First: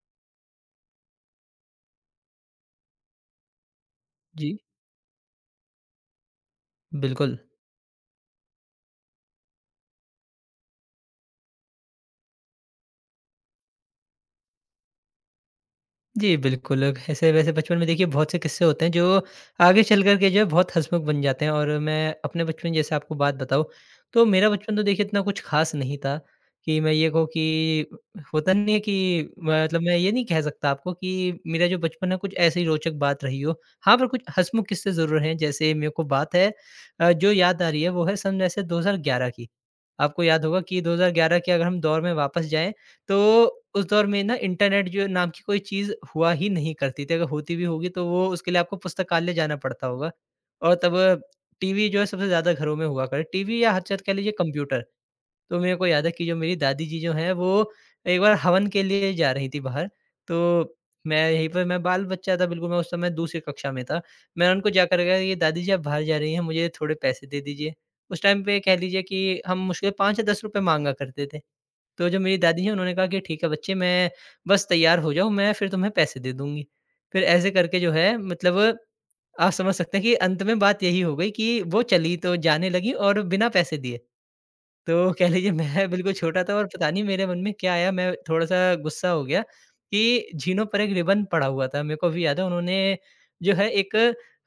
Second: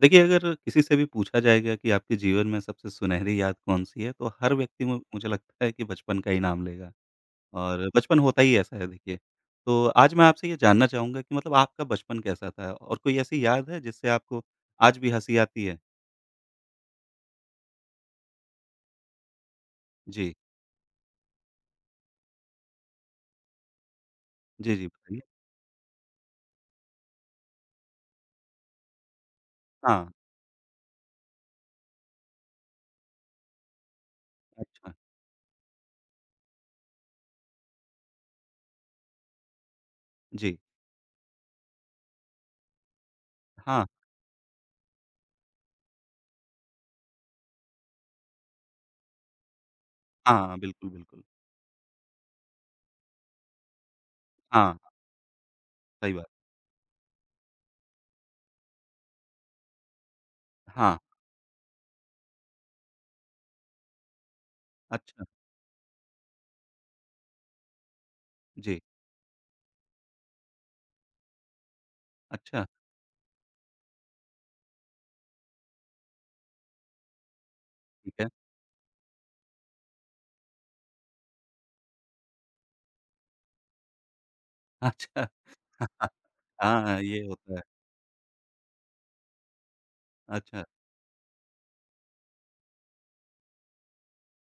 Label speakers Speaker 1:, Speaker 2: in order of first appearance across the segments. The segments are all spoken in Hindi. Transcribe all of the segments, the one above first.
Speaker 1: देखिए, अगर किसी से भी पूछा जाएगा कि आपके जीवन में सबसे सुनहरी याद कौन-सी है, तो हर
Speaker 2: जी,
Speaker 1: व्यक्ति मु मुझे लगता है कि बचपन का ही नाम लेगा
Speaker 2: बिल्कुल।
Speaker 1: और बचपन होता ही ऐसा है देखिए। तो आज मैं आपसे ये जानना चाहूँगा कि मतलब आपका बचपन कैसा था और कोई ऐसी याद है जिससे आपको आज भी हँसी आती है?
Speaker 2: जी, बिल्कुल, ऐसे वैसे बचपन में देखिए बहुत से किस्से होते हैं जो आगे चल कर के
Speaker 1: जी।
Speaker 2: जो है बहुत हँसमुख बन जाते हैं, और मैं अपने बचपन जैसे आपको बात बताऊँ, तो मेरा बचपन
Speaker 1: जी,
Speaker 2: तो
Speaker 1: जी,
Speaker 2: देखिए इतना
Speaker 1: बताइए।
Speaker 2: कुछ ख़ास नहीं था कि मैं ये कहूँ कि होता नहीं है कि मतलब मैं
Speaker 1: हाँ,
Speaker 2: ये नहीं कह सकता आपको कि मेरा जो बचपन है कुछ ऐसी रोचक बात रही हो। हाँ, पर कुछ हँसमुख किस्से
Speaker 1: अच्छा।
Speaker 2: ज़रूर हैं, जैसे मेरे को बात है, जो याद आ रही है वो है सन वैसे 2011 की। आपको याद
Speaker 1: जी।
Speaker 2: होगा कि 2011 के अगर हम दौर में वापस जाएँ, तो उस
Speaker 1: हाँ,
Speaker 2: दौर में ना इंटरनेट जो नाम की कोई चीज़ हुआ ही नहीं करती थी, अगर होती भी होगी तो वो उसके लिए आपको पुस्तकालय जाना पड़ता होगा।
Speaker 1: हाँ,
Speaker 2: और
Speaker 1: बिल्कुल,
Speaker 2: तब
Speaker 1: बिल्कुल।
Speaker 2: TV जो है सबसे ज़्यादा घरों में हुआ करे, TV या हद से हद कह लीजिए
Speaker 1: हाँ,
Speaker 2: कंप्यूटर। तो मेरे को याद है
Speaker 1: सही
Speaker 2: कि
Speaker 1: बात।
Speaker 2: जो मेरी दादी जी जो हैं वो एक बार हवन के लिए जा रही थी बाहर, तो
Speaker 1: हाँ,
Speaker 2: मैं यहीं पर मैं बाल-बच्चा था बिल्कुल, मैं उस समय दूसरी कक्षा में था। मैंने उनको जाकर के कहा
Speaker 1: अच्छा।
Speaker 2: कि दादी जी आप बाहर जा रही हैं, मुझे थोड़े पैसे दे दीजिए। उस टाइम पे कह
Speaker 1: जी।
Speaker 2: लीजिए कि हम मुश्किल 5 या ₹10 माँगा करते थे। तो जो मेरी दादी
Speaker 1: अच्छा,
Speaker 2: हैं उन्होंने कहा कि ठीक है बच्चे, मैं बस तैयार हो जाओ, मैं फिर तुम्हें पैसे दे दूँगी। फिर ऐसे करके जो
Speaker 1: ठीक
Speaker 2: है
Speaker 1: है।
Speaker 2: मतलब आप समझ सकते हैं कि अंत में बात यही हो गई कि वो चली तो जाने लगी, और बिना पैसे दिए। तो कह
Speaker 1: अच्छा।
Speaker 2: लीजिए मैं बिल्कुल छोटा था, और
Speaker 1: हाँ,
Speaker 2: पता
Speaker 1: हाँ,
Speaker 2: नहीं
Speaker 1: ये
Speaker 2: मेरे मन में
Speaker 1: होता है।
Speaker 2: क्या आया, मैं थोड़ा-सा गुस्सा हो गया कि
Speaker 1: अच्छा,
Speaker 2: झीनों पर एक रिबन पड़ा हुआ था। मेरे को अभी याद है उन्होंने जो है एक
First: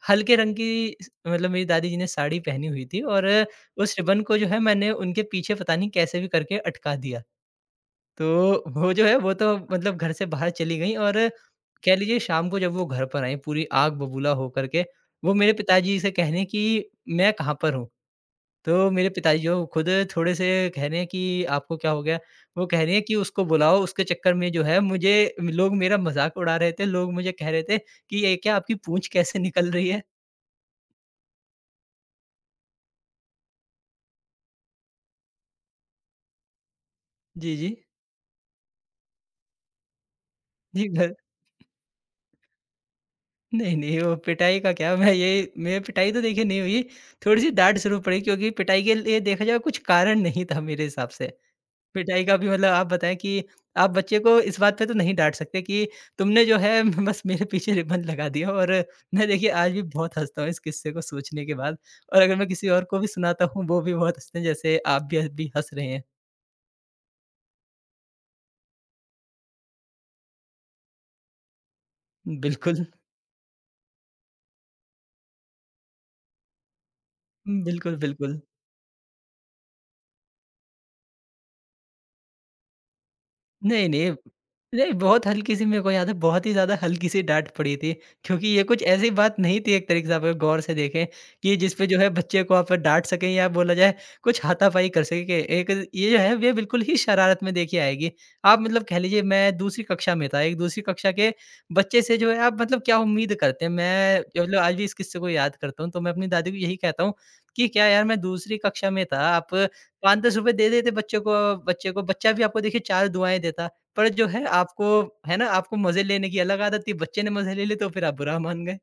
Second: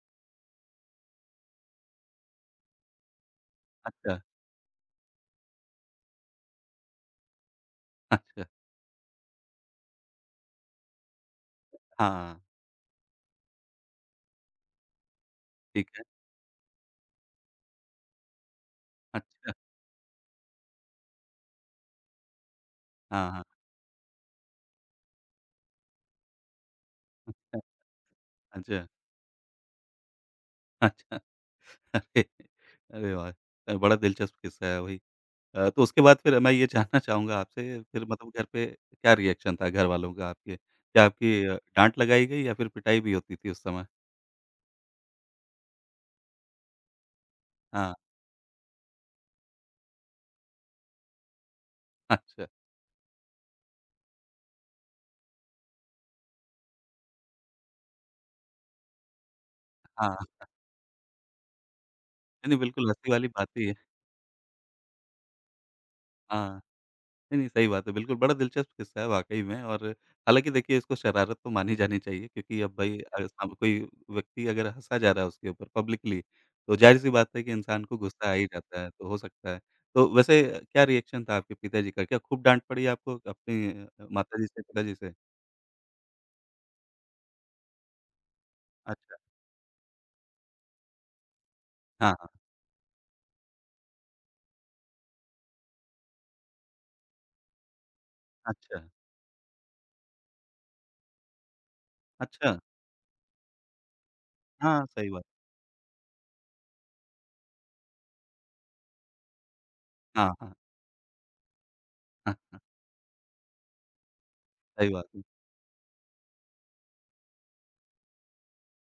Speaker 2: हल्के रंग की स मतलब मेरी दादी जी ने साड़ी पहनी हुई थी, और उस
Speaker 1: अच्छा,
Speaker 2: रिबन को जो है मैंने उनके पीछे पता नहीं कैसे भी करके अटका दिया।
Speaker 1: अच्छा।
Speaker 2: तो वो जो है वो तो मतलब घर से बाहर चली गईं, और कह लीजिए
Speaker 1: हाँ,
Speaker 2: शाम को जब वो घर पर आईं पूरी आग बबूला हो करके, वो मेरे
Speaker 1: ठीक
Speaker 2: पिताजी
Speaker 1: है।
Speaker 2: से कह रही हैं कि मैं कहाँ पर हूँ? तो मेरे पिताजी
Speaker 1: अच्छा,
Speaker 2: जो खुद थोड़े-से कह रहे हैं कि आपको क्या हो गया? वो कह रही हैं कि
Speaker 1: हाँ, हाँ।
Speaker 2: उसको बुलाओ, उसके चक्कर में जो है मुझे लोग मेरा मज़ाक उड़ा रहे थे, लोग मुझे कह
Speaker 1: अ,
Speaker 2: रहे थे कि ये क्या आपकी
Speaker 1: अच्छा,
Speaker 2: पूँछ कैसे निकल रही है?
Speaker 1: अच्छा। अरे! अरे वाह! बड़ा दिलचस्प किस्सा है वही। तो उसके बाद फिर मैं ये जानना चाहूँगा
Speaker 2: जी,
Speaker 1: आपसे
Speaker 2: जी।
Speaker 1: फिर मतलब घर पे क्या रिएक्शन था घरवालों का आपके?
Speaker 2: जी,
Speaker 1: क्या
Speaker 2: घर
Speaker 1: आपकी डाँट लगाई गई या फिर पिटाई भी होती थी उस
Speaker 2: नहीं,
Speaker 1: समय?
Speaker 2: नहीं, वो पिटाई का क्या, मैं पिटाई तो देखिए नहीं हुई, थोड़ी-सी डाँट
Speaker 1: हाँ,
Speaker 2: ज़रूर पड़ी, क्योंकि पिटाई के लिए देखा जाए कुछ कारण नहीं था मेरे हिसाब से। पिटाई का
Speaker 1: अच्छा।
Speaker 2: भी मतलब आप बताएँ कि आप बच्चे को इस बात पे तो नहीं डाँट सकते कि तुमने जो है बस मेरे पीछे रिबन लगा दिया, और मैं देखिए आज भी
Speaker 1: हाँ,
Speaker 2: बहुत हँसता
Speaker 1: नहीं,
Speaker 2: हूँ इस किस्से को सोचने के बाद, और अगर मैं
Speaker 1: नहीं
Speaker 2: किसी और
Speaker 1: बिल्कुल
Speaker 2: को भी
Speaker 1: हँसी वाली
Speaker 2: सुनाता
Speaker 1: बात
Speaker 2: हूँ,
Speaker 1: ही है।
Speaker 2: वो भी बहुत हँसते हैं, जैसे आप भी अभी हँस रहे हैं।
Speaker 1: हाँ। नहीं, नहीं, सही बात है, बिल्कुल, बड़ा दिलचस्प किस्सा है वाक़ई में और हालाँकि देखिए इसको शरारत तो मानी जानी चाहिए क्योंकि अब
Speaker 2: बिल्कुल,
Speaker 1: भाई साम कोई व्यक्ति अगर हँसा जा रहा है उसके ऊपर पब्लिकली, तो ज़ाहिर-सी बात है कि इंसान को
Speaker 2: बिल्कुल,
Speaker 1: गुस्सा आ
Speaker 2: बिल्कुल।
Speaker 1: ही जाता है, तो हो सकता है। तो वैसे क्या रिएक्शन था आपके पिताजी का? क्या खूब डाँट पड़ी आपको अपनी
Speaker 2: नहीं, नहीं।
Speaker 1: माताजी से,
Speaker 2: नहीं,
Speaker 1: पिताजी से?
Speaker 2: बहुत हल्की-सी मेरे को याद है, बहुत ही ज़्यादा हल्की-सी डाँट पड़ी थी, क्योंकि ये कुछ ऐसी
Speaker 1: अच्छा,
Speaker 2: बात नहीं थी एक तरीके से, आप अगर गौर से देखें कि जिस पे जो है
Speaker 1: हाँ, हाँ,
Speaker 2: बच्चे को आप डाँट सकें या बोला जाए कुछ हाथापाई कर सकें। एक ये जो है, ये बिल्कुल ही शरारत में देखिए आएगी। आप
Speaker 1: अच्छा,
Speaker 2: मतलब कह लीजिए मैं दूसरी कक्षा में था, एक दूसरी कक्षा के बच्चे से जो है आप
Speaker 1: अच्छा,
Speaker 2: मतलब क्या उम्मीद करते हैं? मैं मतलब आज भी
Speaker 1: हाँ,
Speaker 2: इस
Speaker 1: सही
Speaker 2: किस्से
Speaker 1: बात।
Speaker 2: को याद करता हूँ, तो मैं अपनी दादी को यही कहता हूँ कि क्या यार मैं दूसरी कक्षा में था, आप
Speaker 1: हाँ,
Speaker 2: 5-10 रुपए
Speaker 1: हाँ,
Speaker 2: दे देते बच्चे को। बच्चा
Speaker 1: हाँ,
Speaker 2: भी
Speaker 1: हाँ,
Speaker 2: आपको देखिए 4 दुआएँ देता। पर जो है
Speaker 1: सही
Speaker 2: आपको,
Speaker 1: बात है।
Speaker 2: है ना, आपको मज़े लेने की अलग आदत थी, बच्चे ने मज़े ले लिए तो फिर आप बुरा मान गए।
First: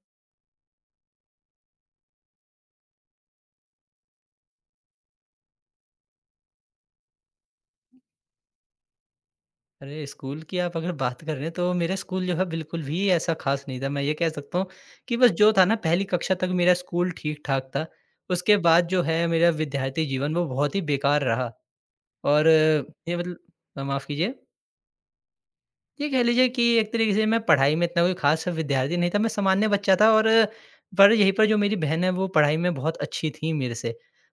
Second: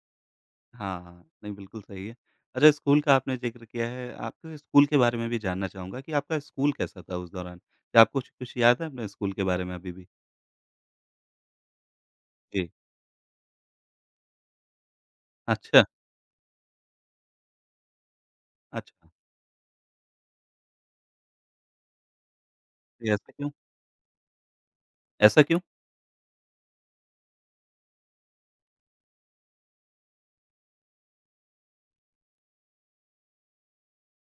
Speaker 1: हाँ, नहीं बिल्कुल सही है। अच्छा स्कूल का आपने ज़िक्र किया है, आपके स्कूल के बारे में भी जानना चाहूँगा कि आपका स्कूल कैसा था उस दौरान? क्या आपको कुछ कुछ याद है अपने स्कूल के बारे में अभी
Speaker 2: अरे!
Speaker 1: भी?
Speaker 2: स्कूल की आप अगर बात कर रहे हैं तो मेरा स्कूल जो है
Speaker 1: जी।
Speaker 2: बिल्कुल भी ऐसा ख़ास नहीं था। मैं ये कह सकता हूँ कि बस जो था ना
Speaker 1: अच्छा,
Speaker 2: पहली कक्षा तक मेरा स्कूल ठीक-ठाक था। उसके बाद जो
Speaker 1: अच्छा।
Speaker 2: है मेरा विद्यार्थी जीवन वो बहुत ही बेकार रहा, और
Speaker 1: जी,
Speaker 2: ये
Speaker 1: ऐसा
Speaker 2: मतलब
Speaker 1: क्यों?
Speaker 2: माफ़ कीजिए।
Speaker 1: ऐसा क्यों?
Speaker 2: ये कह लीजिए कि एक तरीके से मैं पढ़ाई में इतना कोई ख़ास विद्यार्थी नहीं था, मैं सामान्य बच्चा था, और पर यहीं पर जो मेरी बहन है वो पढ़ाई में बहुत अच्छी थी मेरे से।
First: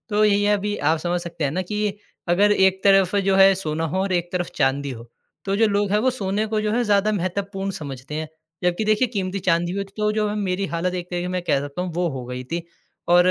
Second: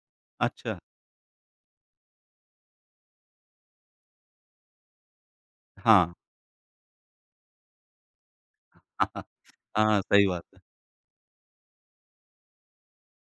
Speaker 2: तो यही है, अभी
Speaker 1: अच्छा।
Speaker 2: आप समझ सकते हैं ना कि अगर एक तरफ जो है सोना हो और एक तरफ चाँदी हो, तो जो लोग हैं वो
Speaker 1: हाँ।
Speaker 2: सोने को जो है ज़्यादा महत्वपूर्ण समझते हैं। जबकि देखिए कीमती चाँदी हो,
Speaker 1: हाँ, हाँ
Speaker 2: तो जो
Speaker 1: सही
Speaker 2: है
Speaker 1: बात है।
Speaker 2: मेरी हालत एक तरीके से मैं कह सकता हूँ वो हो गई थी। और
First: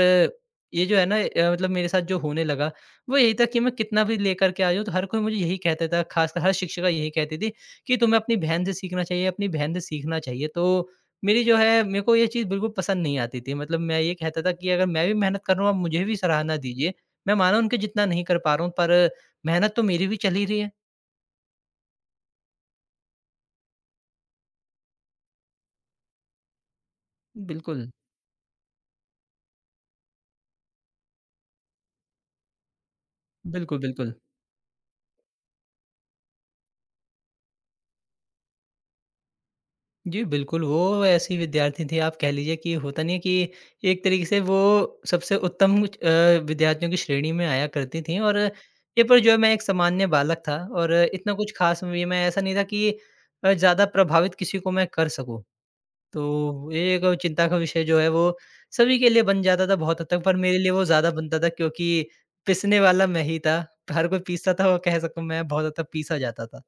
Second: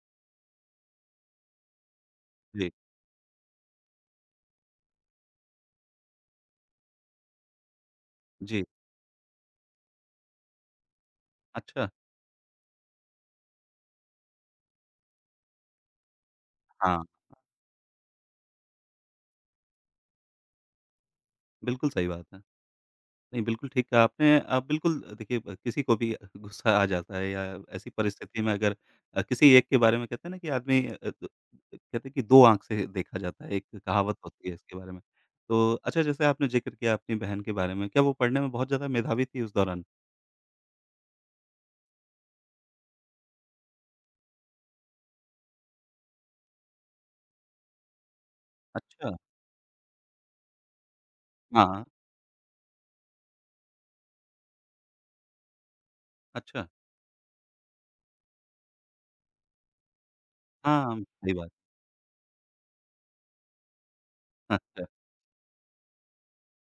Speaker 2: ये जो है ना मतलब मेरे साथ जो होने लगा
Speaker 1: जी,
Speaker 2: वो यही था कि मैं कितना भी लेकर के आ जाऊँ तो हर कोई मुझे यही कहता था, ख़ासकर हर शिक्षिका यही कहती थी कि तुम्हें अपनी
Speaker 1: जी।
Speaker 2: बहन से सीखना चाहिए, अपनी बहन से सीखना चाहिए। तो मेरी जो है
Speaker 1: अच्छा,
Speaker 2: मेरे को ये चीज़ बिल्कुल पसंद नहीं आती थी। मतलब मैं ये कहता था कि अगर मैं भी मेहनत कर रहा हूँ, आप मुझे भी सराहना दीजिए।
Speaker 1: हाँ,
Speaker 2: मैं माना उनके जितना नहीं कर पा रहा हूँ, पर मेहनत तो मेरी भी चल ही रही है।
Speaker 1: बिल्कुल सही बात है। नहीं, बिल्कुल ठीक कहा आपने। आप बिल्कुल देखिए ब किसी को भी गुस्सा आ जाता है या
Speaker 2: बिल्कुल।
Speaker 1: ऐसी परिस्थिति में अगर किसी एक के बारे में कहते हैं ना कि आदमी अ, द कहते हैं कि 2 आँख से देखा जाता है, एक
Speaker 2: बिल्कुल, बिल्कुल।
Speaker 1: कहावत होती है इसके बारे में। तो अच्छा जैसे आपने ज़िक्र किया अपनी बहन के बारे में, क्या वो पढ़ने में बहुत ज़्यादा मेधावी थी उस दौरान?
Speaker 2: जी, बिल्कुल, वो ऐसी विद्यार्थी थी, आप कह लीजिए कि होता नहीं है कि, एक तरीके से वो सबसे उत्तम विद्यार्थियों की श्रेणी में आया करती थी, और ये
Speaker 1: अच्छा,
Speaker 2: पर जो है मैं एक सामान्य बालक था, और इतना कुछ ख़ास
Speaker 1: हाँ,
Speaker 2: भी मैं ऐसा नहीं था कि ज़्यादा प्रभावित किसी को मैं कर सकूँ।
Speaker 1: अच्छा।
Speaker 2: तो ये एक चिंता का विषय जो है वो सभी के लिए बन जाता था बहुत हद तक, पर मेरे लिए वो
Speaker 1: हाँ,
Speaker 2: ज़्यादा
Speaker 1: सही
Speaker 2: बनता था
Speaker 1: बात।
Speaker 2: क्योंकि पिसने वाला मैं ही था। हर कोई पीसता था, और
Speaker 1: अच्छा,
Speaker 2: कह सकूँ मैं बहुत हद तक पीसा जाता था।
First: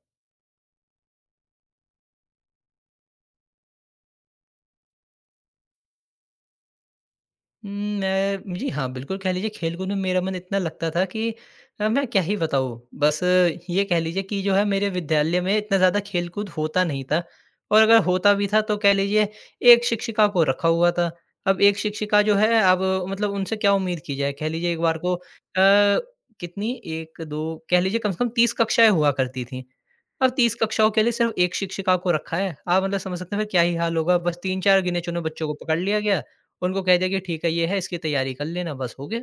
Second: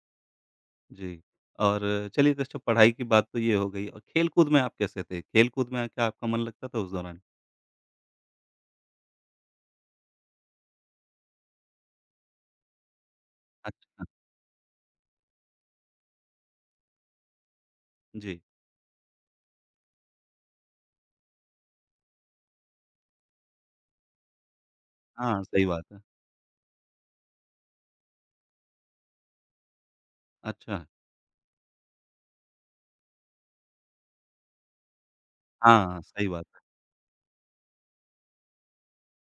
Speaker 1: जी। और चलिए तो अच्छा पढ़ाई की बात तो ये हो गई और खेलकूद में आप कैसे थे? खेलकूद में क्या आपका मन लगता था उस दौरान?
Speaker 2: उम, मैं जी हाँ, बिल्कुल कह लीजिए खेल-कूद में मेरा मन इतना लगता था कि मैं क्या ही बताऊँ। बस ये कह
Speaker 1: अच्छा,
Speaker 2: लीजिए कि जो है मेरे विद्यालय में इतना ज़्यादा खेल-कूद होता नहीं था, और अगर होता
Speaker 1: जी।
Speaker 2: भी था तो कह लीजिए एक शिक्षिका को रखा हुआ था। अब एक शिक्षिका जो है, अब मतलब उनसे क्या उम्मीद की जाए? कह लीजिए एक बार को
Speaker 1: हाँ, सही बात है।
Speaker 2: कितनी 1, 2, कह लीजिए कम से कम 30 कक्षाएँ हुआ करती थी। अब 30
Speaker 1: अच्छा।
Speaker 2: कक्षाओं के लिए सिर्फ़ 1 शिक्षिका को रखा है। आप मतलब समझ सकते हैं फिर क्या ही हाल होगा। बस 3-4 गिने-चुने बच्चों को पकड़ लिया
Speaker 1: हाँ,
Speaker 2: गया,
Speaker 1: सही बात है,
Speaker 2: उनको कह दिया कि ठीक है ये है, इसकी तैयारी कर लेना, बस हो गया।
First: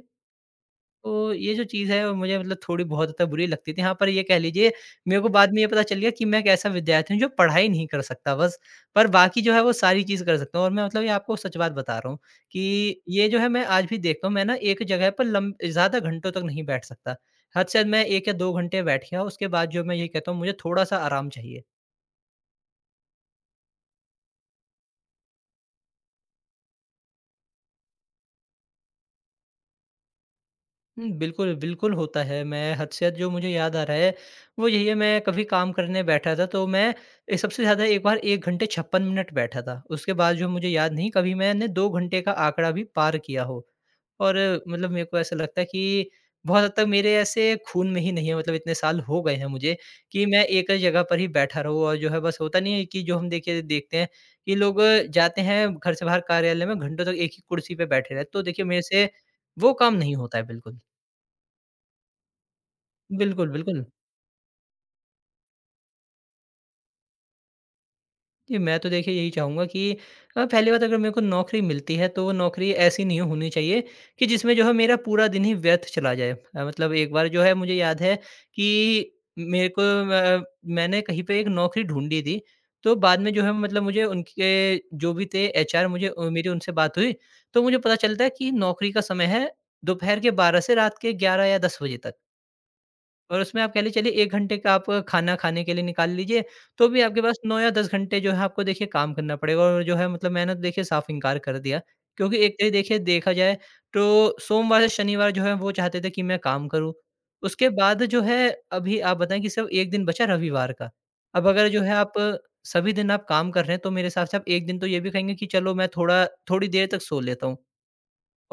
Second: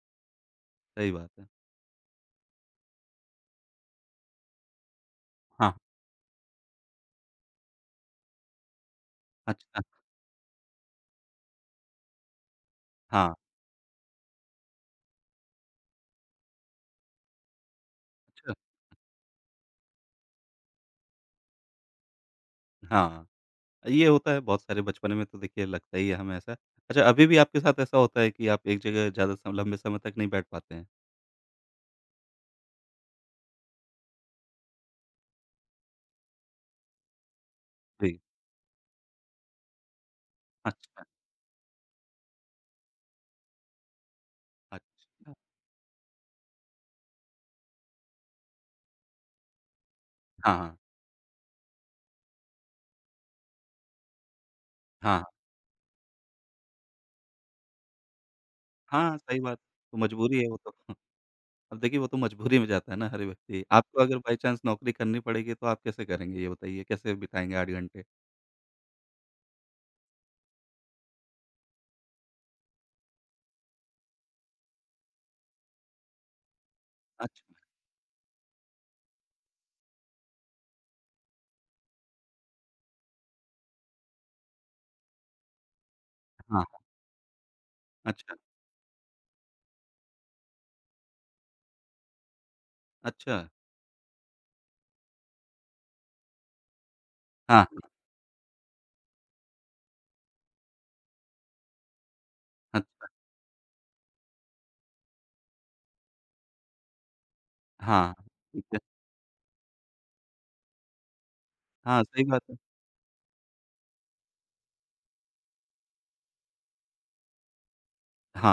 Speaker 1: सही बात
Speaker 2: तो
Speaker 1: है।
Speaker 2: ये जो चीज़ है वो मुझे मतलब थोड़ी बहुत ज़्यादा बुरी लगती थी। हाँ, पर ये कह लीजिए मेरे को बाद में ये
Speaker 1: हाँ,
Speaker 2: पता चल गया कि मैं एक ऐसा विद्यार्थी हूँ जो पढ़ाई नहीं कर सकता बस, पर बाकी जो है वो
Speaker 1: अच्छा
Speaker 2: सारी चीज़ कर सकता हूँ। और मैं मतलब ये आपको सच बात बता रहा हूँ कि ये
Speaker 1: हाँ,
Speaker 2: जो है मैं आज भी देखता हूँ, मैं ना एक जगह पर लम ज़्यादा घंटों तक नहीं बैठ सकता। हद से हद मैं 1 या 2
Speaker 1: अच्छा
Speaker 2: घंटे बैठ गया, उसके बाद जो मैं ये कहता हूँ मुझे थोड़ा-सा आराम चाहिए।
Speaker 1: हाँ, ये होता है बहुत सारे बचपन में तो देखिए लगता ही है हमें ऐसा। अच्छा अभी भी आपके साथ ऐसा होता है कि आप एक जगह ज़्यादा सम लंबे समय तक नहीं बैठ पाते हैं?
Speaker 2: हुँ, बिल्कुल, बिल्कुल होता है। मैं हद से हद जो मुझे याद आ रहा है, वो यही है मैं कभी काम करने बैठा था तो मैं सबसे ज़्यादा एक बार
Speaker 1: जी,
Speaker 2: 1 घंटे 56 मिनट बैठा था। उसके बाद जो मुझे याद
Speaker 1: अच्छा,
Speaker 2: नहीं कभी मैंने 2 घंटे का आंकड़ा भी पार किया हो। और मतलब मेरे को
Speaker 1: अच्छा।
Speaker 2: ऐसा लगता है कि बहुत हद तक मेरे ऐसे खून में ही नहीं है, मतलब इतने साल हो गए हैं मुझे कि मैं
Speaker 1: हाँ,
Speaker 2: एक
Speaker 1: हाँ,
Speaker 2: ही जगह पर ही बैठा रहूँ, और जो है बस होता नहीं है कि जो हम देखिए देखते हैं कि लोग
Speaker 1: हाँ,
Speaker 2: जाते हैं घर से बाहर कार्यालय में घंटों तक एक ही कुर्सी पे बैठे रहते हैं। तो देखिए मेरे से
Speaker 1: हाँ, सही बात,
Speaker 2: वो काम
Speaker 1: तो
Speaker 2: नहीं होता
Speaker 1: मजबूरी
Speaker 2: है
Speaker 1: है वो तो।
Speaker 2: बिल्कुल।
Speaker 1: अब देखिए वो तो मजबूरी में जाता है ना हर
Speaker 2: बिल्कुल,
Speaker 1: व्यक्ति।
Speaker 2: बिल्कुल।
Speaker 1: आपको अगर बाय चांस नौकरी करनी पड़ेगी तो आप कैसे करेंगे ये बताइए? कैसे बिताएँगे 8 घंटे?
Speaker 2: जी, मैं तो देखिए यही चाहूँगा कि पहली बात अगर मेरे को नौकरी मिलती है तो वो नौकरी ऐसी नहीं होनी चाहिए कि जिसमें जो है मेरा पूरा दिन ही व्यर्थ चला जाए। मतलब एक बार जो है
Speaker 1: अच्छा,
Speaker 2: मुझे याद है कि मेरे को अ, मैंने कहीं पे एक नौकरी ढूँढी थी, तो बाद में जो है मतलब मुझे उनके जो भी थे HR, मुझे मेरी
Speaker 1: हाँ,
Speaker 2: उनसे बात हुई, तो मुझे पता चलता है
Speaker 1: अच्छा,
Speaker 2: कि नौकरी का समय है दोपहर के 12 से रात के 11 या 10 बजे तक।
Speaker 1: अच्छा,
Speaker 2: और उसमें आप कह ले चलिए 1 घंटे का आप खाना खाने के लिए निकाल लीजिए, तो भी आपके पास 9
Speaker 1: हाँ,
Speaker 2: या 10 घंटे जो है आपको देखिए काम करना पड़ेगा और जो है मतलब मैंने तो देखिए साफ़ इनकार कर दिया। क्योंकि एक तरह देखिए
Speaker 1: अच्छा,
Speaker 2: देखा जाए तो सोमवार से शनिवार जो है वो चाहते थे कि मैं काम करूँ। उसके बाद
Speaker 1: हाँ,
Speaker 2: जो है
Speaker 1: ठीक है।
Speaker 2: अभी आप बताएँ कि सिर्फ़ 1 दिन बचा रविवार का। अब अगर जो है
Speaker 1: हाँ,
Speaker 2: आप
Speaker 1: सही बात है।
Speaker 2: सभी दिन आप काम कर रहे हैं तो मेरे हिसाब से आप 1 दिन तो ये भी कहेंगे कि चलो मैं थोड़ा थोड़ी देर तक सो लेता हूँ।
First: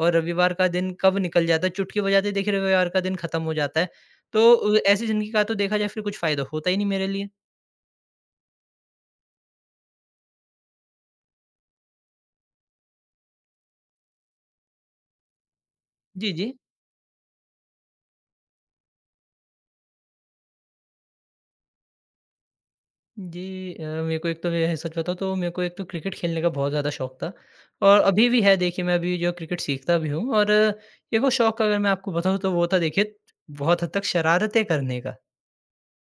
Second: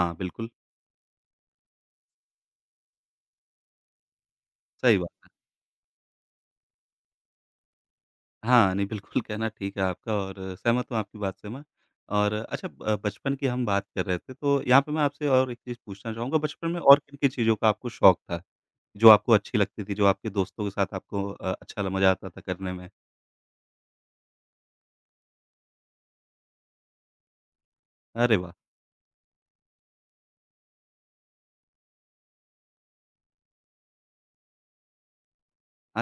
Speaker 2: और
Speaker 1: बिल्कुल,
Speaker 2: रविवार का दिन कब निकल जाता है, चुटकी बजाते ही देखिए रविवार का दिन खत्म हो जाता है। तो
Speaker 1: सही
Speaker 2: ऐसी
Speaker 1: बात
Speaker 2: ज़िंदगी
Speaker 1: है।
Speaker 2: का तो देखा जाए फिर कुछ फ़ायदा होता ही नहीं मेरे लिए।
Speaker 1: हाँ, नहीं बिल्कुल कहना ठीक है आपका और सहमत हूँ आपकी बात से मैं। और अच्छा ब बचपन की हम बात कर रहे थे तो यहाँ पे मैं आपसे और एक चीज़ पूछना
Speaker 2: जी,
Speaker 1: चाहूँगा
Speaker 2: जी।
Speaker 1: बचपन में और किन-किन चीज़ों का आपको शौक था? जो आपको अच्छी लगती थी, जो आपके दोस्तों के साथ आपको अच्छा ल मज़ा आता था करने में?
Speaker 2: जी, मेरे को एक तो ये है सच बताऊँ तो मेरे को एक तो क्रिकेट खेलने का बहुत ज़्यादा शौक था और अभी
Speaker 1: अरे
Speaker 2: भी
Speaker 1: वाह!
Speaker 2: है देखिए मैं अभी जो क्रिकेट सीखता भी हूँ और एक और शौक अगर मैं आपको बताऊँ तो वो था देखिए बहुत हद तक शरारतें करने का।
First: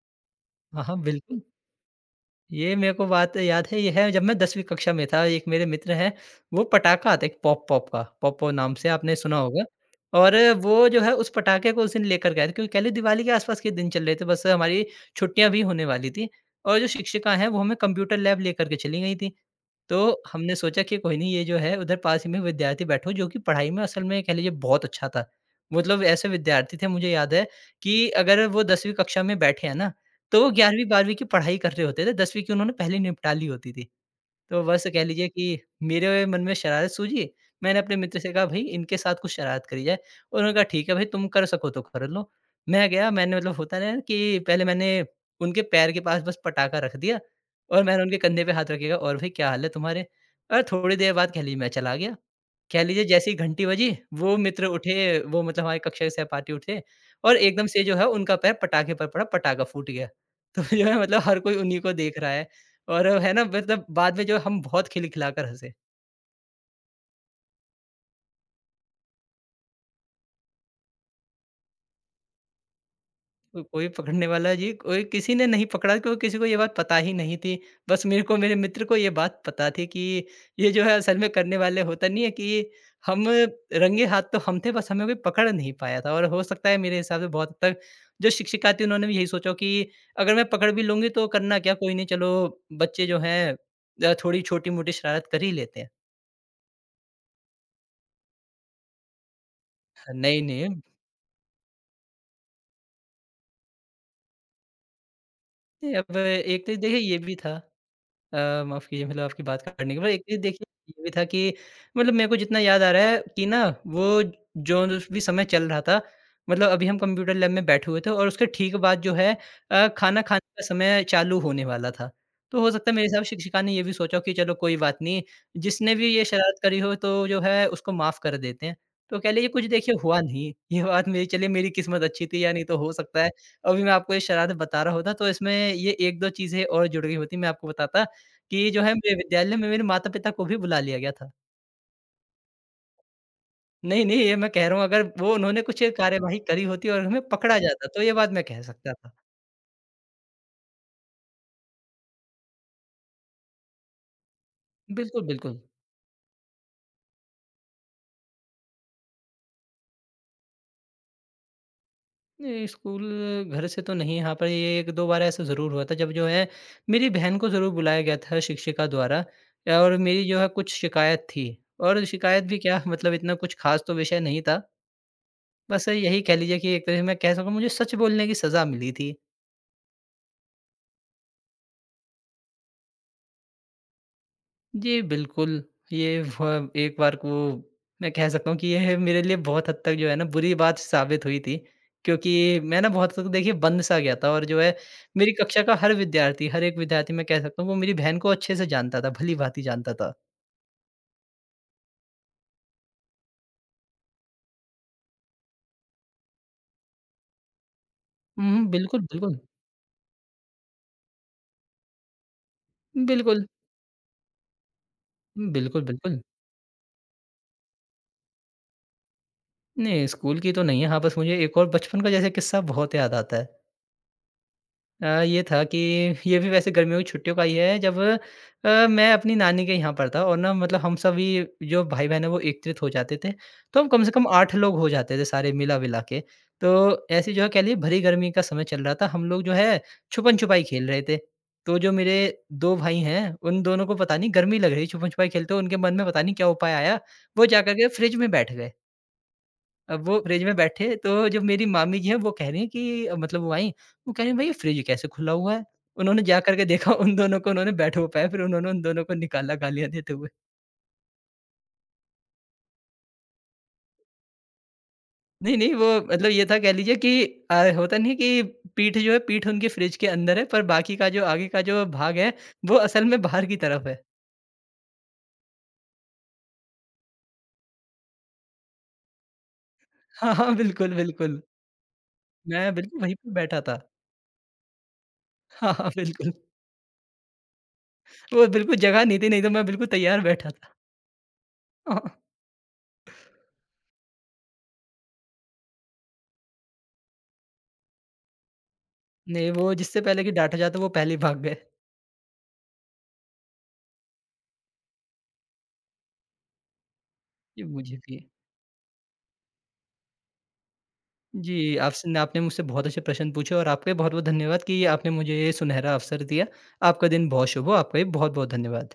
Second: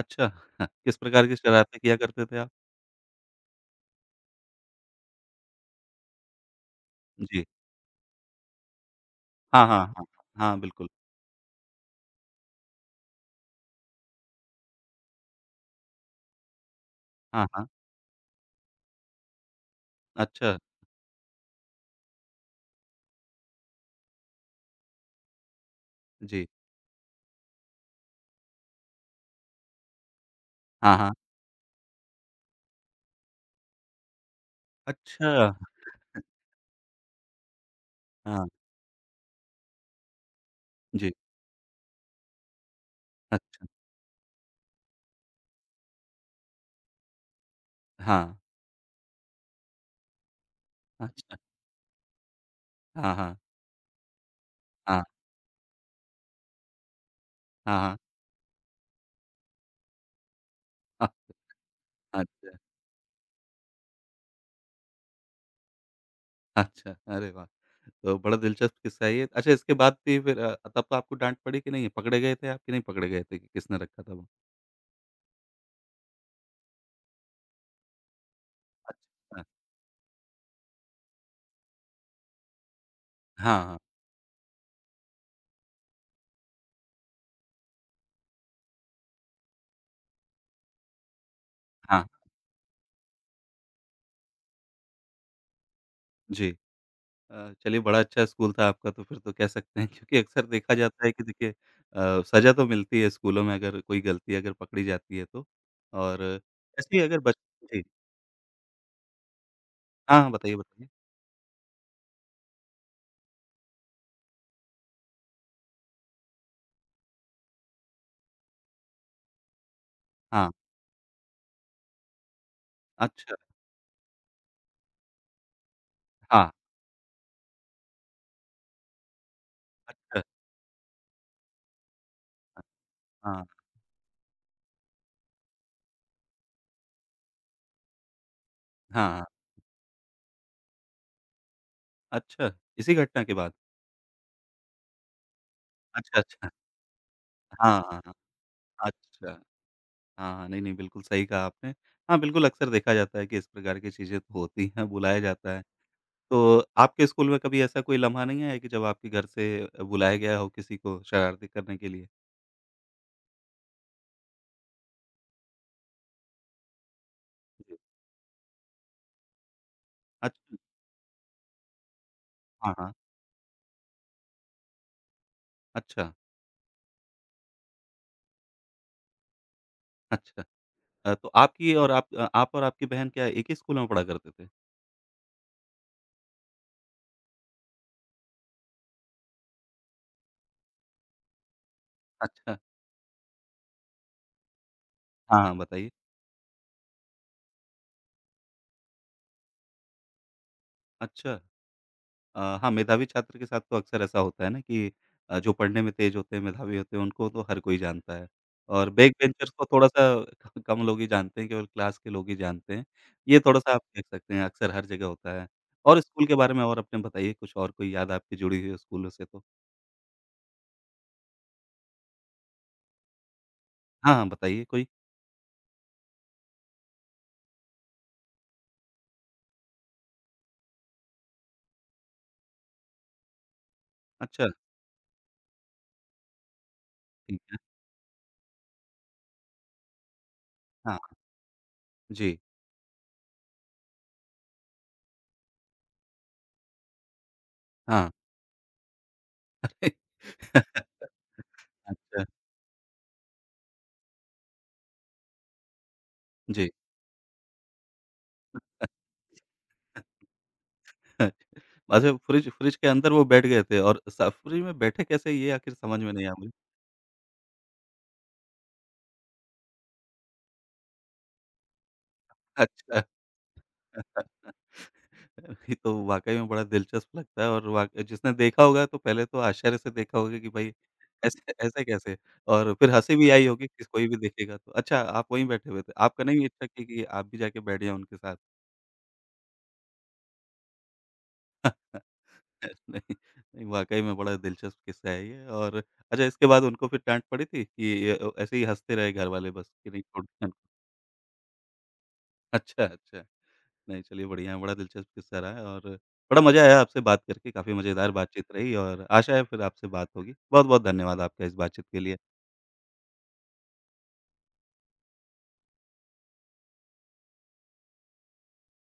Speaker 1: अच्छा
Speaker 2: हाँ, हाँ,
Speaker 1: किस प्रकार की
Speaker 2: बिल्कुल।
Speaker 1: शरारतें किया करते थे आप?
Speaker 2: ये मेरे को बात याद है, ये है जब मैं 10वीं कक्षा में था, एक मेरे मित्र हैं, वो पटाखा आता है एक
Speaker 1: जी।
Speaker 2: पॉप-पॉप का, पॉप-पॉप नाम से आपने सुना होगा।
Speaker 1: हाँ, हाँ, हाँ।
Speaker 2: और
Speaker 1: हाँ,
Speaker 2: वो
Speaker 1: बिल्कुल।
Speaker 2: जो है उस पटाखे को उस दिन लेकर गए थे क्योंकि कह लीजिए दिवाली के आस-पास के दिन चल रहे थे, बस हमारी छुट्टियाँ भी होने वाली थी। और जो शिक्षिका
Speaker 1: हाँ,
Speaker 2: हैं वो
Speaker 1: हाँ।
Speaker 2: हमें कंप्यूटर लैब लेकर के चली गई थीं। तो हमने
Speaker 1: अच्छा,
Speaker 2: सोचा कि कोई नहीं, ये जो है उधर पास ही में विद्यार्थी बैठा हो जो कि पढ़ाई में असल में कह लीजिए बहुत अच्छा था। मतलब ऐसे
Speaker 1: जी।
Speaker 2: विद्यार्थी थे मुझे याद है कि अगर वो 10वीं कक्षा में बैठे हैं ना, तो वो
Speaker 1: हाँ,
Speaker 2: 11वीं-12वीं
Speaker 1: हाँ।
Speaker 2: की पढ़ाई कर रहे होते थे, 10वीं की उन्होंने पहले निपटा ली होती थी। तो बस कह लीजिए
Speaker 1: अच्छा!
Speaker 2: कि मेरे मन में शरारत सूझी, मैंने अपने मित्र से कहा,
Speaker 1: हाँ,
Speaker 2: "भई इनके साथ कुछ शरारत करी जाए।" और उन्होंने कहा, "ठीक है भई,
Speaker 1: जी।
Speaker 2: तुम कर सको तो कर लो।" मैं गया, मैंने मतलब
Speaker 1: अच्छा।
Speaker 2: होता ना है कि पहले मैंने उनके पैर के पास बस पटाखा रख दिया और मैंने उनके
Speaker 1: हाँ।
Speaker 2: कंधे पे हाथ रखेगा और, "भई क्या हाल है तुम्हारे?" और थोड़ी देर बाद
Speaker 1: अच्छा।
Speaker 2: कह लीजिए मैं चला गया। कह लीजिए
Speaker 1: हाँ,
Speaker 2: जैसे
Speaker 1: हाँ।
Speaker 2: ही घंटी बजी, वो मित्र
Speaker 1: हाँ,
Speaker 2: उठे, वो मतलब हमारे कक्षा के सहपाठी उठे और एकदम
Speaker 1: हाँ,
Speaker 2: से जो
Speaker 1: हाँ।
Speaker 2: है उनका पैर पटाखे पर पड़ा, पटाखा फूट गया। तो जो है
Speaker 1: हाँ,
Speaker 2: मतलब हर कोई उन्हीं को देख रहा है
Speaker 1: अच्छा,
Speaker 2: और है ना मतलब बाद में जो हम बहुत खिलखिलाकर हँसे।
Speaker 1: अच्छा। अरे वाह! तो बड़ा दिलचस्प किस्सा है ये। अच्छा इसके बाद भी फिर तब तो आपको डाँट पड़ी कि नहीं? पकड़े गए थे आप कि नहीं पकड़े गए थे कि
Speaker 2: को
Speaker 1: किसने
Speaker 2: कोई
Speaker 1: रखा था
Speaker 2: पकड़ने
Speaker 1: वो?
Speaker 2: वाला, जी, कोई किसी ने नहीं पकड़ा क्योंकि किसी को ये बात पता ही नहीं थी। बस मेरे को मेरे मित्र को ये बात
Speaker 1: अच्छा।
Speaker 2: पता थी कि ये जो है असल में करने वाले होता नहीं है कि हम
Speaker 1: हाँ, हाँ।
Speaker 2: रंगे हाथ तो हम थे, बस हमें कोई पकड़ नहीं पाया था और हो सकता है मेरे हिसाब से बहुत हद तक जो शिक्षिका थी उन्होंने भी यही सोचा कि अगर मैं पकड़ भी लूँगी तो करना क्या, कोई
Speaker 1: हाँ,
Speaker 2: नहीं, चलो बच्चे जो हैं थोड़ी छोटी-मोटी शरारत कर ही लेते हैं।
Speaker 1: जी। चलिए बड़ा अच्छा स्कूल था आपका तो फिर तो कह सकते हैं क्योंकि
Speaker 2: नहीं,
Speaker 1: अक्सर
Speaker 2: नहीं,
Speaker 1: देखा जाता है कि देखिए सज़ा तो मिलती है स्कूलों में अगर कोई गलती अगर पकड़ी जाती है तो।
Speaker 2: ये अब
Speaker 1: और
Speaker 2: एक तो
Speaker 1: ऐसे
Speaker 2: देखिए
Speaker 1: ही
Speaker 2: ये
Speaker 1: अगर
Speaker 2: भी
Speaker 1: बच
Speaker 2: था।
Speaker 1: जी।
Speaker 2: माफ़ कीजिए, मतलब आपकी बात काटने के बाद
Speaker 1: हाँ,
Speaker 2: एक
Speaker 1: हाँ,
Speaker 2: चीज़
Speaker 1: बताइए,
Speaker 2: देखिए
Speaker 1: बताइए।
Speaker 2: ये भी था कि मतलब मेरे को जितना याद आ रहा है कि ना, वो जो भी समय चल रहा था, मतलब अभी हम कंप्यूटर लैब में बैठे हुए थे और उसके ठीक बाद जो है खाना खाने
Speaker 1: हाँ,
Speaker 2: का समय चालू होने वाला था। तो हो सकता है मेरे हिसाब से
Speaker 1: अच्छा।
Speaker 2: शिक्षिका ने ये भी सोचा हो कि चलो कोई बात नहीं, जिसने भी ये
Speaker 1: हाँ,
Speaker 2: शरारत करी हो तो जो है उसको माफ़ कर देते हैं। तो कह लीजिए कुछ देखिए हुआ
Speaker 1: अच्छा।
Speaker 2: नहीं, ये बात मेरी, चलिए मेरी किस्मत अच्छी थी या नहीं, तो हो सकता है
Speaker 1: हाँ,
Speaker 2: अभी मैं आपको ये शरारत बता रहा होता तो इसमें ये 1-2 चीज़ें और जुड़ गई होती, मैं आपको बताता। कि जो है
Speaker 1: हाँ,
Speaker 2: मेरे
Speaker 1: हाँ।
Speaker 2: विद्यालय में मेरे माता-पिता को भी बुला लिया गया था।
Speaker 1: अच्छा, इसी घटना के बाद?
Speaker 2: नहीं, नहीं, ये मैं कह रहा हूँ अगर वो उन्होंने कुछ
Speaker 1: अच्छा,
Speaker 2: कार्यवाही
Speaker 1: अच्छा।
Speaker 2: करी होती और हमें पकड़ा
Speaker 1: हाँ,
Speaker 2: जाता
Speaker 1: हाँ,
Speaker 2: तो ये
Speaker 1: हाँ।
Speaker 2: बात मैं कह सकता था।
Speaker 1: अच्छा। हाँ, हाँ। नहीं, नहीं, बिल्कुल सही कहा आपने। हाँ, बिल्कुल अक्सर देखा जाता है कि इस प्रकार की चीज़ें तो होती हैं, बुलाया
Speaker 2: बिल्कुल,
Speaker 1: जाता
Speaker 2: बिल्कुल।
Speaker 1: है। तो आपके स्कूल में कभी ऐसा कोई लम्हा नहीं आया कि जब आपके घर से बुलाया गया हो किसी को शरारती करने के लिए?
Speaker 2: ये स्कूल घर से तो नहीं, हाँ पर ये 1-2 बार ऐसा ज़रूर हुआ था जब जो है मेरी बहन को ज़रूर
Speaker 1: जी।
Speaker 2: बुलाया गया था शिक्षिका द्वारा और मेरी जो है
Speaker 1: अच्छा
Speaker 2: कुछ शिकायत थी, और शिकायत भी
Speaker 1: हाँ,
Speaker 2: क्या,
Speaker 1: हाँ।
Speaker 2: मतलब इतना कुछ ख़ास तो विषय नहीं था। बस
Speaker 1: अच्छा,
Speaker 2: यही कह लीजिए कि एक तरह से मैं कह सकूँ मुझे सच बोलने की सज़ा मिली थी।
Speaker 1: अच्छा। तो आपकी और आप और आपकी बहन क्या एक ही स्कूल में पढ़ा करते थे?
Speaker 2: जी, बिल्कुल। ये व एक बार को मैं कह सकता हूँ कि यह मेरे लिए बहुत हद तक जो है ना बुरी बात साबित हुई थी। क्योंकि
Speaker 1: अच्छा।
Speaker 2: मैं ना बहुत हद तक देखिए बंद-सा गया था और जो है मेरी
Speaker 1: हाँ, हाँ,
Speaker 2: कक्षा का
Speaker 1: बताइए।
Speaker 2: हर विद्यार्थी, हर एक विद्यार्थी, मैं कह सकता हूँ वो मेरी बहन को अच्छे से जानता था, भली-भाँति जानता था।
Speaker 1: अच्छा। हाँ, मेधावी छात्र के साथ तो अक्सर ऐसा होता है ना कि जो पढ़ने में तेज़ होते हैं, मेधावी होते हैं, उनको तो हर कोई जानता है
Speaker 2: हुँ, हुँ,
Speaker 1: और
Speaker 2: बिल्कुल,
Speaker 1: बैक
Speaker 2: बिल्कुल।
Speaker 1: बेंचर्स को थोड़ा-सा क कम लोग ही जानते हैं, केवल क्लास के लोग ही जानते हैं। ये
Speaker 2: बिल्कुल,
Speaker 1: थोड़ा-सा आप देख सकते हैं, अक्सर हर जगह होता है।
Speaker 2: बिल्कुल,
Speaker 1: और
Speaker 2: बिल्कुल।
Speaker 1: स्कूल के बारे में और अपने बताइए, कुछ और कोई याद आपकी जुड़ी हुई हो स्कूलों से तो?
Speaker 2: नहीं, स्कूल की तो नहीं है। हाँ, बस मुझे एक और बचपन का जैसे किस्सा बहुत याद आता है।
Speaker 1: हाँ, हाँ, बताइए कोई।
Speaker 2: ये था कि ये भी वैसे गर्मियों की छुट्टियों का ही है जब मैं अपनी नानी के यहाँ पर था और ना मतलब हम सभी जो भाई-बहन हैं वो एकत्रित हो जाते थे। तो हम कम से कम
Speaker 1: अच्छा,
Speaker 2: 8 लोग हो जाते थे सारे मिला-विला के। तो ऐसे
Speaker 1: ठीक
Speaker 2: जो है
Speaker 1: है।
Speaker 2: कह लिए भरी गर्मी का समय चल रहा था। हम लोग जो है छुपन-छुपाई खेल
Speaker 1: हाँ,
Speaker 2: रहे थे। तो जो मेरे
Speaker 1: जी,
Speaker 2: 2 भाई हैं उन दोनों को पता नहीं गर्मी लग रही, छुपन-छुपाई खेलते हुए उनके मन में पता नहीं क्या उपाय आया। वो जाकर के
Speaker 1: हाँ।
Speaker 2: फ्रिज में बैठ गए। अब वो फ्रिज में बैठे तो जब मेरी मामी जी हैं
Speaker 1: अच्छा,
Speaker 2: वो कह रही हैं कि मतलब वो आई, वो कह रही हैं, "भई ये फ्रिज कैसे खुला हुआ है?" उन्होंने जा कर के
Speaker 1: जी।
Speaker 2: देखा, उन दोनों को उन्होंने बैठो पाया, फिर उन्होंने उन दोनों को निकाला गालियाँ देते हुए।
Speaker 1: अच्छा, फ्रिज फ्रिज के अंदर वो बैठ गए थे और स फ्रिज में बैठे कैसे, ये
Speaker 2: नहीं, नहीं,
Speaker 1: आखिर
Speaker 2: वो
Speaker 1: समझ में नहीं
Speaker 2: मतलब
Speaker 1: आया
Speaker 2: ये
Speaker 1: मुझे।
Speaker 2: था कह लीजिए कि होता नहीं है कि पीठ जो है पीठ उनकी फ्रिज के अंदर है पर बाकी का जो आगे का जो भाग है वो
Speaker 1: अच्छा।
Speaker 2: असल में बाहर की तरफ है।
Speaker 1: ये तो वाक़ई में बड़ा दिलचस्प लगता है और वाक़ जिसने देखा होगा तो पहले तो आश्चर्य से देखा
Speaker 2: हाँ,
Speaker 1: होगा कि
Speaker 2: हाँ,
Speaker 1: भाई
Speaker 2: बिल्कुल, बिल्कुल।
Speaker 1: ऐसे ऐसे कैसे? और
Speaker 2: मैं
Speaker 1: फिर
Speaker 2: बिल्कुल वहीं
Speaker 1: हँसी
Speaker 2: पे
Speaker 1: भी आई
Speaker 2: बैठा
Speaker 1: होगी
Speaker 2: था।
Speaker 1: कि कोई भी देखेगा तो। अच्छा आप वहीं बैठे
Speaker 2: हाँ,
Speaker 1: हुए
Speaker 2: हाँ,
Speaker 1: थे, आपका
Speaker 2: बिल्कुल।
Speaker 1: नहीं इच्छा की कि आप भी जाके बैठ जाएँ उनके साथ?
Speaker 2: वो बिल्कुल जगह नहीं थी, नहीं तो मैं बिल्कुल तैयार बैठा था। हाँ,
Speaker 1: नहीं, नहीं वाक़ई में बड़ा दिलचस्प किस्सा है ये और अच्छा इसके बाद उनको फिर डाँट पड़ी थी कि ये ऐसे ही हँसते रहे
Speaker 2: नहीं,
Speaker 1: घरवाले बस
Speaker 2: वो
Speaker 1: कि
Speaker 2: जिससे
Speaker 1: नहीं
Speaker 2: पहले
Speaker 1: छोड़
Speaker 2: कि
Speaker 1: दिया?
Speaker 2: डाँटा जाता वो पहले ही भाग गए।
Speaker 1: अच्छा, अच्छा। नहीं, चलिए बढ़िया है, बड़ा दिलचस्प किस्सा रहा है और बड़ा मज़ा आया आपसे बात करके,
Speaker 2: जी,
Speaker 1: काफ़ी
Speaker 2: मुझे
Speaker 1: मज़ेदार
Speaker 2: भी।
Speaker 1: बातचीत रही और आशा है फिर आपसे बात होगी। बहुत-बहुत धन्यवाद आपका इस
Speaker 2: जी,
Speaker 1: बातचीत के
Speaker 2: आपसे
Speaker 1: लिए।
Speaker 2: आपने मुझसे बहुत अच्छे प्रश्न पूछे और आपका भी बहुत-बहुत धन्यवाद कि आपने मुझे ये सुनहरा अवसर दिया। आपका दिन बहुत शुभ हो, आपका भी बहुत-बहुत धन्यवाद।